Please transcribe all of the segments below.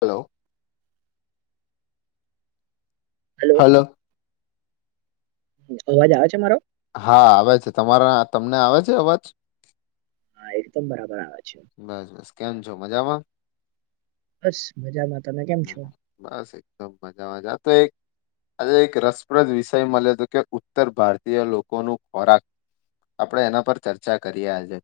Hello hello અવાજ આવે છે મારો હા આવે છે તમારા તમને આવે છે અવાજ હા એકદમ બરાબર આવે છે બસ બસ કેમ છો મજામાં બસ મજામાં તમે કેમ છો બસ એકદમ મજામાંજ આ તો એક આજે એક રસપ્રદ વિષય મળ્યો હતો કે ઉત્તર ભારતીય લોકોનું ખોરાક આપણેે એના પર ચર્ચા કરીએ આજે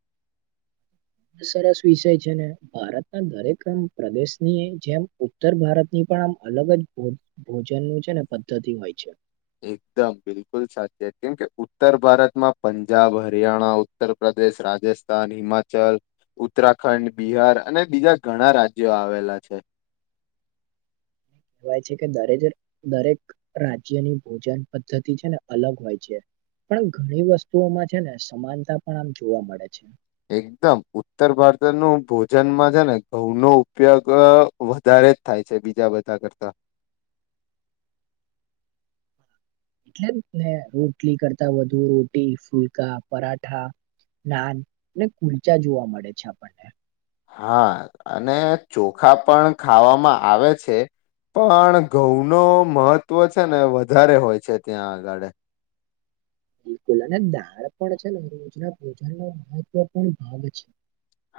સરસ વિષય છે ને ભારતના દરેક પ્રદેશની જેમ ઉત્તર ભારતની પણ અલગ જ ભોજન નું છે ને પદ્ધતિ હોય છે એકદમ બિલકુલ સાચત કેમ કે ઉત્તર ભારતમાં પંજાબ હરિયાણા ઉત્તર પ્ર પ્રદેશ રાજસ્થાન હિમાચલ ઉત્તરાખંડ બિહાર અને બીજા ઘણા રાજ્યો આવેલા [inaudible] કહેવાય છે કે દરે દરેક રાજ્યની ભોજન પદ્ધતિ છે ને અલગ હોય છે પણ ઘણી વસ્તુઓમાં છે ને સમાનતા પણ આમ જોવા મળે છે એકદમ ઉત્તર ભારત ન ભોજનમાં છે ને ઘઉ નો ઉપયોગ વધારે થાય છે બીજા બધા કરતા એટલે જ ને રોટલી કરતા વધુ રોટી ફુલકા પરાઠા નાન કુલચા જોવા મળે છે આપણને હા અને ચોખા પણ ખાવામાં આવે છે પણ ઘઉં ન મહત્ત્વ છે ને વધારે હોય છે ત્યાં આગળ બિલકુલ અને દાળ પણ છેને રોજના ભોજનનો મહત્વ પણ ભાગ છે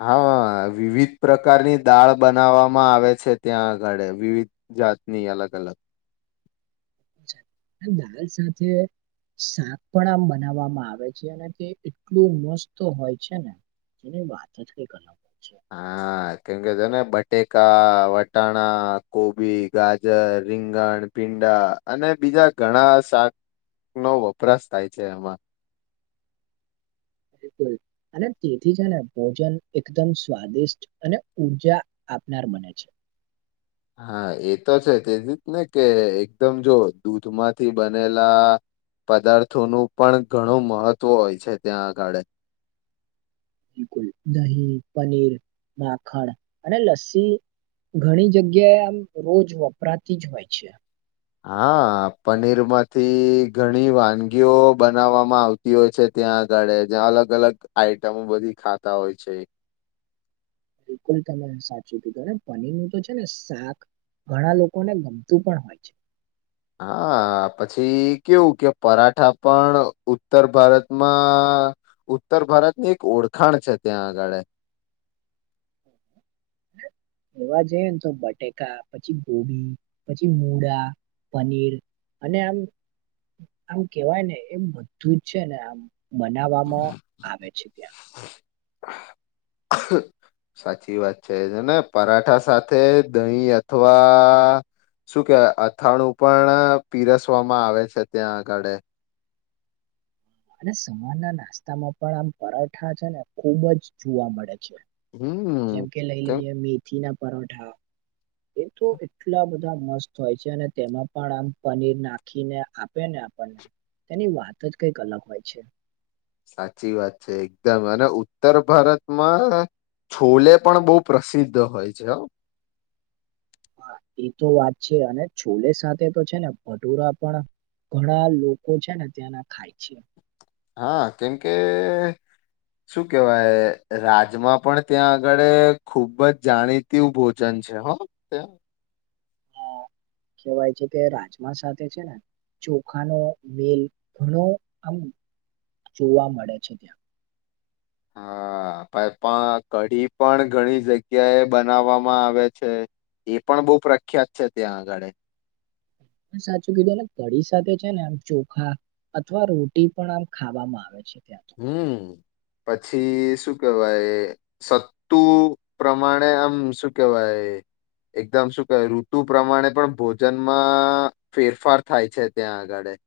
હા વિવિધ પ્રકારની દાળ બનાવામાં આવે છે ત્યાં આગળ વિવિધ જાતની અલગ અલગ દાલ સાથે શાક પણ આમ બનાવવામાં આવે છે અને તે એટલું મસ્ત હોય છે ને વાત જ કઈ કર હા કેમ કે છેને બટેકા વટાણા કોબી ગાજર રીંગણ પીંડા અને બીજા ઘણા શાક નો વપરાશ થાય છે એમાં [inaudible] બિલુલ અને તેથી છે ને ભોજન એકદમ સ્વાદિષ્ટ અને ઉર્જા આપનાર મને છે [inaudible] હા એ તો છે તેથી જ ને કે એકદમ જો દૂધમાંથી બનેલા પદાર્થોનું પણ ઘણું મહત્વ હોય છે ત્યાં આગળે બિલકુલ દહીં પનીર માખણ અને લસ્સી ઘણી જગ્યાએ આમ રોજ વપરાતી જ હોય છે હા પનીર માંથી ઘણી વાનગીઓ બનાવવામાં આવતી હોય છે ત્યાં આગળ જ્યાં અલગ અલગ આઈટમો બધી ખાતા હોય છે બિલકુલ તમે સાચું કીધું પનીરનુંું તો છે ને શાક ઘણા લોકોને ગમતું પણ હોય છે હા પછી કેવું કે પરાઠા પણ ઉત્તર ભારતમાં હા ઉત્તર ભારતની એક ઓળખાણ છે ત્યાં આગળ [inaudible] એવા જઈ ને તો બટેકા પછી ગોભી પછી મૂળા પનીર અને આમ આમ કેવાય ને એમ બધું જ છે ને આમ મનાવવામાં આવે છે ત્યાં [unintelligible] સાચી વાત છે ને પરાઠા સાથે દહીં અથવા શું કેવાય અથાણું પણ પીરસવામાં આવે છે ત્યાં આગળે અને સવાર ના નાસ્તામાં પણ આમ પરાઠા છે ને ખુબ જ જોવા મળે છે જેમ હમ કે લઈ કેમ લઈએ મેથી ના પરોઠા એ તો એટલા બધા મસ્ત હોય છે અને તેમાં પણ આમ પનીર નાખીને આપે ને આપને તેની વાત જ કઈક અલગ હોય છે સાચી વાત છે એકદમ અને ઉત્તર ભારતમાં છોલે પણ બહુ પ્રસિદ્ધ હોય છે હ હા એ તો વાત છે અને છોલે સાથે તો છે ને ભટુરા પણ ઘણા લોકો છે ને ત્યાંના ખાય છે હા કેમ કે શું કેવાય રાજમા પણ ત્યાં આગળ ખુબ જ જાણીતુ ભોજન છે છે હ તે [inaudible] કેવાય છે કે રાજમા સાથે છે ને ચોખાનો મેલ ઘણો આમ જોવા મળે છે ત્યાં હા હ ભાઈપણ કઢી પણ ઘણી જગ્યા એ બનાવવામાં આવે છે એ પણ બહુ પ્રખ્યાત છે ત્યાં આગળ પણ સાચુ કીધું અને કળી સાથે છે ને આમ ચોખા અથવા રોટી પણ આમ ખાવામાં આવે છે. ત્યાં તો હમ પછી શું કેવાય સતુ પ્રમાણે આમ શું કેવાય એ એકદમ શું કહે ઋતુ પ્રમાણે પણ ભોજનમાં ફેરફાર થાય છે ત્યાં આગળે. [inaudible]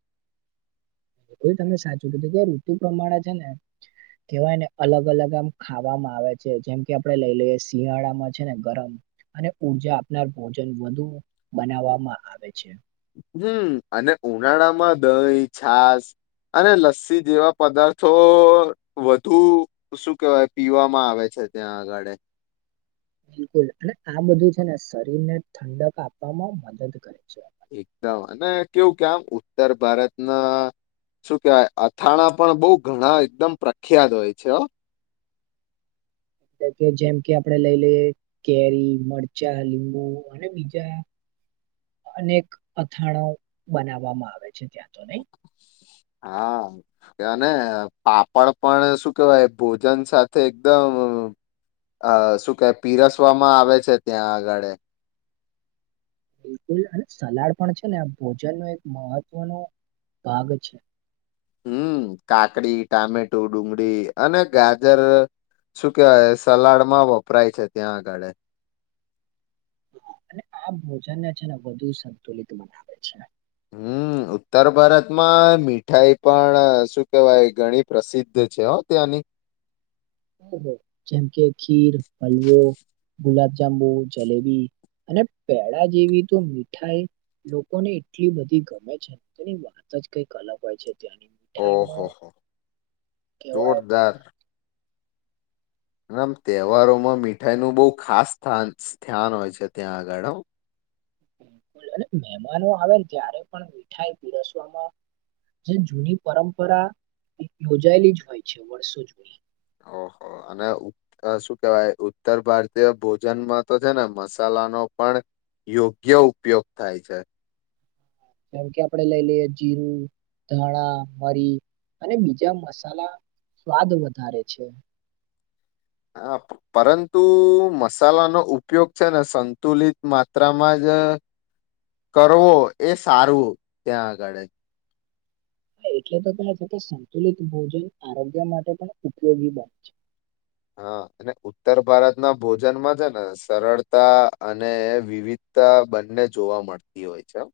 આ તો બઉ તમે સાચું કીધું કે ઋતુ પ્રમાણે છે ને કેવાય ને અલગ-અલગ આમ ખાવામાં આવે છે જેમ કે આપડે લઈ લઈએ શિયાળામાં છે ને ગરમ અને ઉર્જા આપનાર ભોજન વધુ બનાવામાં આવે છે. હમ, અને ઉનાળામાં દહી, છાસ અને લસ્સી જેવા પદાર્થો વધુ શું કેવાય પીવામાં આવે છે. ત્યાં અગાળે. બિલકુલ. અને આ બધું છે ને શરીર ને ઠંડક આપવામાં મદદ કરે છે. એકદમ અને કેવું કે આમ ઉત્તર ભારતના શું કેવાય અથાણા પણ બહુ ઘણા એકદમ પ્રખ્યાત હોય છે હો. એટલે કે જેમ કે આપડે લઈ લઈએ કેરી, મરચાં, લીંબુ અને બીજા [inaudible] અનેક અથાણા બનાવામાં આવે છે. ત્યાં તો નઈ. હા, અ અને પાપડ પણ શું કેવાય ભોજન સાથે એકદમ અ શું કે પીરસવામાં આવે છે ત્યાં આગળ એમ. બિલકુલ અને સલાડ પણ છેને અ ભોજનનો એક મહત્વનો ભાગ છે. હમ. કાકડી, ટામેટો, ડુંગળી, અને ગાજર શું કેવાય સલાડમાં વપરાય છે ત્યાં આગળે. અને આ ભોજનને છે ને વધુ સંતુલિત બનાવે છે. હમ. ઉત્તર ભારતમાં મીઠાઈ પણ શું કેવાય ઘણી પ્રસિદ્ધ છે હો ત્યાંની. [inaudible] ઓહો. જેમ કે જાંબુ, જલેબી અને પેડા જેવી તો મીઠાઈ લોકોને એટલી બધી ગમે છે તેની વાત જ કઈક અલગ હોય છે. ત્યાંની ઓહો મીઠાઈનું હો કેવાય જોરદાર આમ, તહેવારોમાં મીઠાઈનું બઉ ખાસ સ્થાન સ્થયાન હોય છે ત્યાં આગળ હો. [unintelligible] અને મહેમાનો આવે ને ત્યારે પણ મીઠાઈ પીરસવામાં જે જૂની પરંપરા યોજાયેલી જ હોય છે વર્ષો જૂની. ઓહો, અને ઉ અ શું કેવાય ઉત્તર ભારતીય ભોજનમાં તો છે ને મસા લાનો પણ યોગ્ય ઉપયોગ થાય છે. જેમ કે, આપડે લઈ લઈએ જીરું, ધાણા, મરી અને બીજા મસાલા સ્વાદ વધારે છે. હા, પરંતુ મસાલાનો ઉપયોગ છે ને સંતુલિત માત્રામાં જ કરવો એ સારું ત્યાં આગળ. હન, એટલે તો કે છે કે સંતુલિત ભોજન આરોગ્ય માટે પણ ઉપયોગી બને છે. હા અને ઉત્તર ભારતના ભોજનમાં છે ને સરળતા અને વિવિધ તા બંને જોવા મળતી હોય છે હો.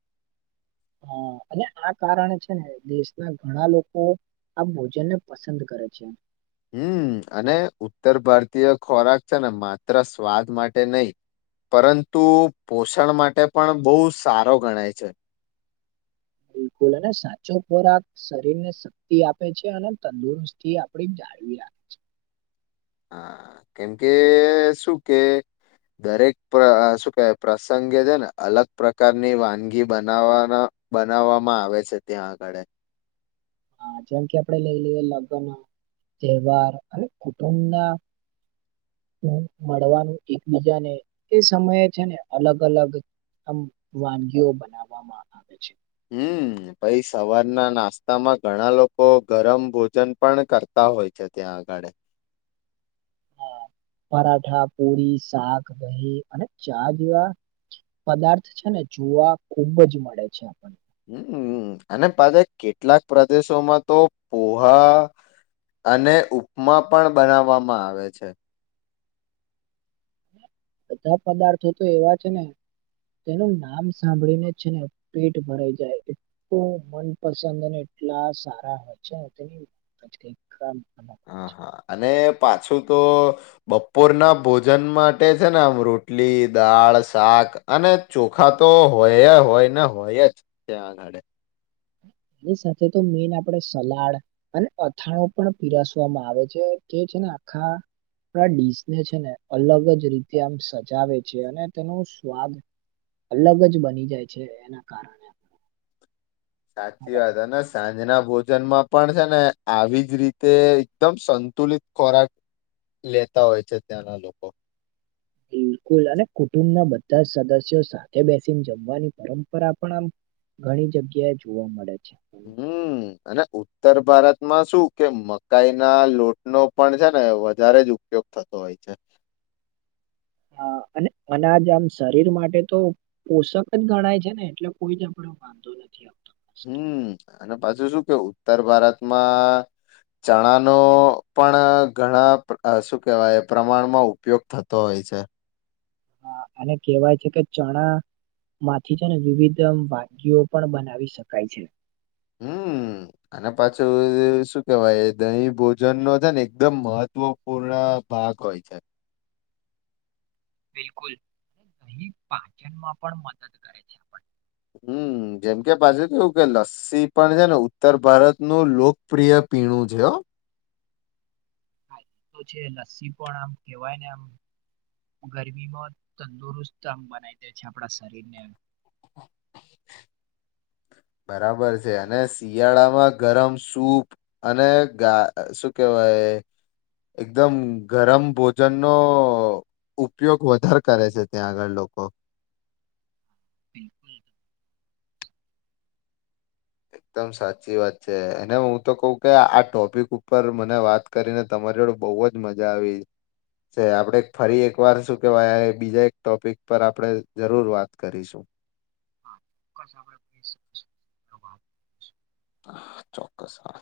હા, અને આ કારણે છે ને દેશના ઘણા લોકો આ ભોજનને પસંદ કરે [unintelligible] છે. હમ અને ઉત્તર ભારતીય ખોરાક છે ને માત્ર સ્વાદ માટે નઈ પરંતુ પોષણ માટે પણ બઉ સારો ગણાય છે. બિલકુલ અને સાચો ખોરાક શરીરને શક્તિ આપે છે. અને તંદુરસ્તી આપડી જાળવી વી રાખે છે. હા કેમ કે શું કે. દરેક શું કેવાય પ્રસંગે છે ને અલગ પ્રકારની વાનગી બનાવાના. બનાવવામાં આવે છે ત્યાં આગળ. હા જેમ કે આપડે લઈ લઈએ લગ્નમાં. તહેવાર અને કુટુંબના. મળવાનું એકબીજાને એ સમયે છે ને અલગ અલગ. આમ વાનગીઓ બનાવવામાં આવે છે. હમ પછી સવારના નાસ્તામાં ઘણા લોકો ગરમ ભોજન પણ કરતા. હોય છે ત્યાં આગળ. હા, પરાઠા પૂરી શાક દહી અને ચા જેવા પદાર્થ છે ને. જોવા ખુબ જ મળે છે આપણને. હમ અને પાછા કેટલાક પ્રદેશોમાં તો પોહા. અને ઉપમા પણ બનાવવામાં આવે છે. બધા પદાર્થો તો એવા છે ને. તેનું નામ સાંભળીને છે ને પેટ ભરાઈ જાય એટલું મનપસંદ અને. એટલા સારા હોય છે. અલગ હોય હા છે. હા અને પાછું. તો બપોર ના ભોજન માટે છે ને આમ રોટલી દાળ શાક અને. ચોખા તો હોય હોય ને હોય જ છે આગળે. એની સાથે તો મેન આપણેે સલાડ અને અથાણો પણ પીરસવામાં આવે છે તે. છે ને આખા. આખાડીસને છે ને અલગ જ રીતે આમ સજાવે છે અને તેનું સ્વાદ. અલગ જ બની જાય છે એના કારણે. સાચી વાત હ સાંજે. એના ભોજનમાં પણ છે ને આવી જ રીતે એકદમ સંતુલિત ખોરાક લેતા હોય છે ત્યાંના લોકો ફુલ અને કુટુંબના બધા સદસ્યો સાથે બેસીને જમવાની પરંપરા પણ આમ ઘણી જગ્યાએ જોવા મળે છે. હમ અને ઉત્તર ભારત માં શું કે મકાઈના લોટ નો પણ છે ને વધારે જ ઉપયોગ થતો હોય છે. [inaudible] આ અને અનાજ આમ શરીર માટે તો પોષક જ ગણાય છે ને એટલે કોઈને પણ ભાવતો નથી. હમ અને પાછુ શું કે ઉત્તર ભારતમાં ચણાનો પણ ઘણા શું કેવાય પ્રમાણમાં ઉપયોગ થતો હોય. છે. હા અને કેહેવાય છે કે ચણા માથી છેને વિવિધ એમ વાનગીઓ પણ બનાવી શકાય છે. હમ અને પાછું શું કેવાય દહીં ભોજનનો છે ને એકદમ મહ ત્વ પૂર્ણ ભાગ હોય છે. બિલકુલ અહી પાચનમાં પણ મદદ કરે છે આપણને હમ જેમ કે પાછુ કેવું કે લસ્સી પણ છે ને ઉત્તર ભારતનું લોકપ્રિય પીણું છે હ [inaudible] તો છે લસ્સી પણ આમ કેવાય ને આમ ગરમીમાં તંદુરસ્ત એમ બનાવી દે છે આપણા શરીરને [inaudible] બરાબર છે અને શિયાળામાં ગરમ સૂપ અને ગા શું કેવાય એકદમ ગરમ ભોજનનો ઉપયોગ વધારે કરે છે ત્યાં આગળ લોકો બિલકુલ [inaudible] એકદમ સાચી વાત છે અને હું તો કઉ કે આ ટોપિક ઉપર મને વાત કરીને તમારી જોડે બઉ બોવ જ મજા આવી છે આપડે ફરી એકવાર શું કેવાય બીજા એક ટોપિક પર આપણે જરૂર વાત કરીશું. [inaudible] હા ચોક્કસ હા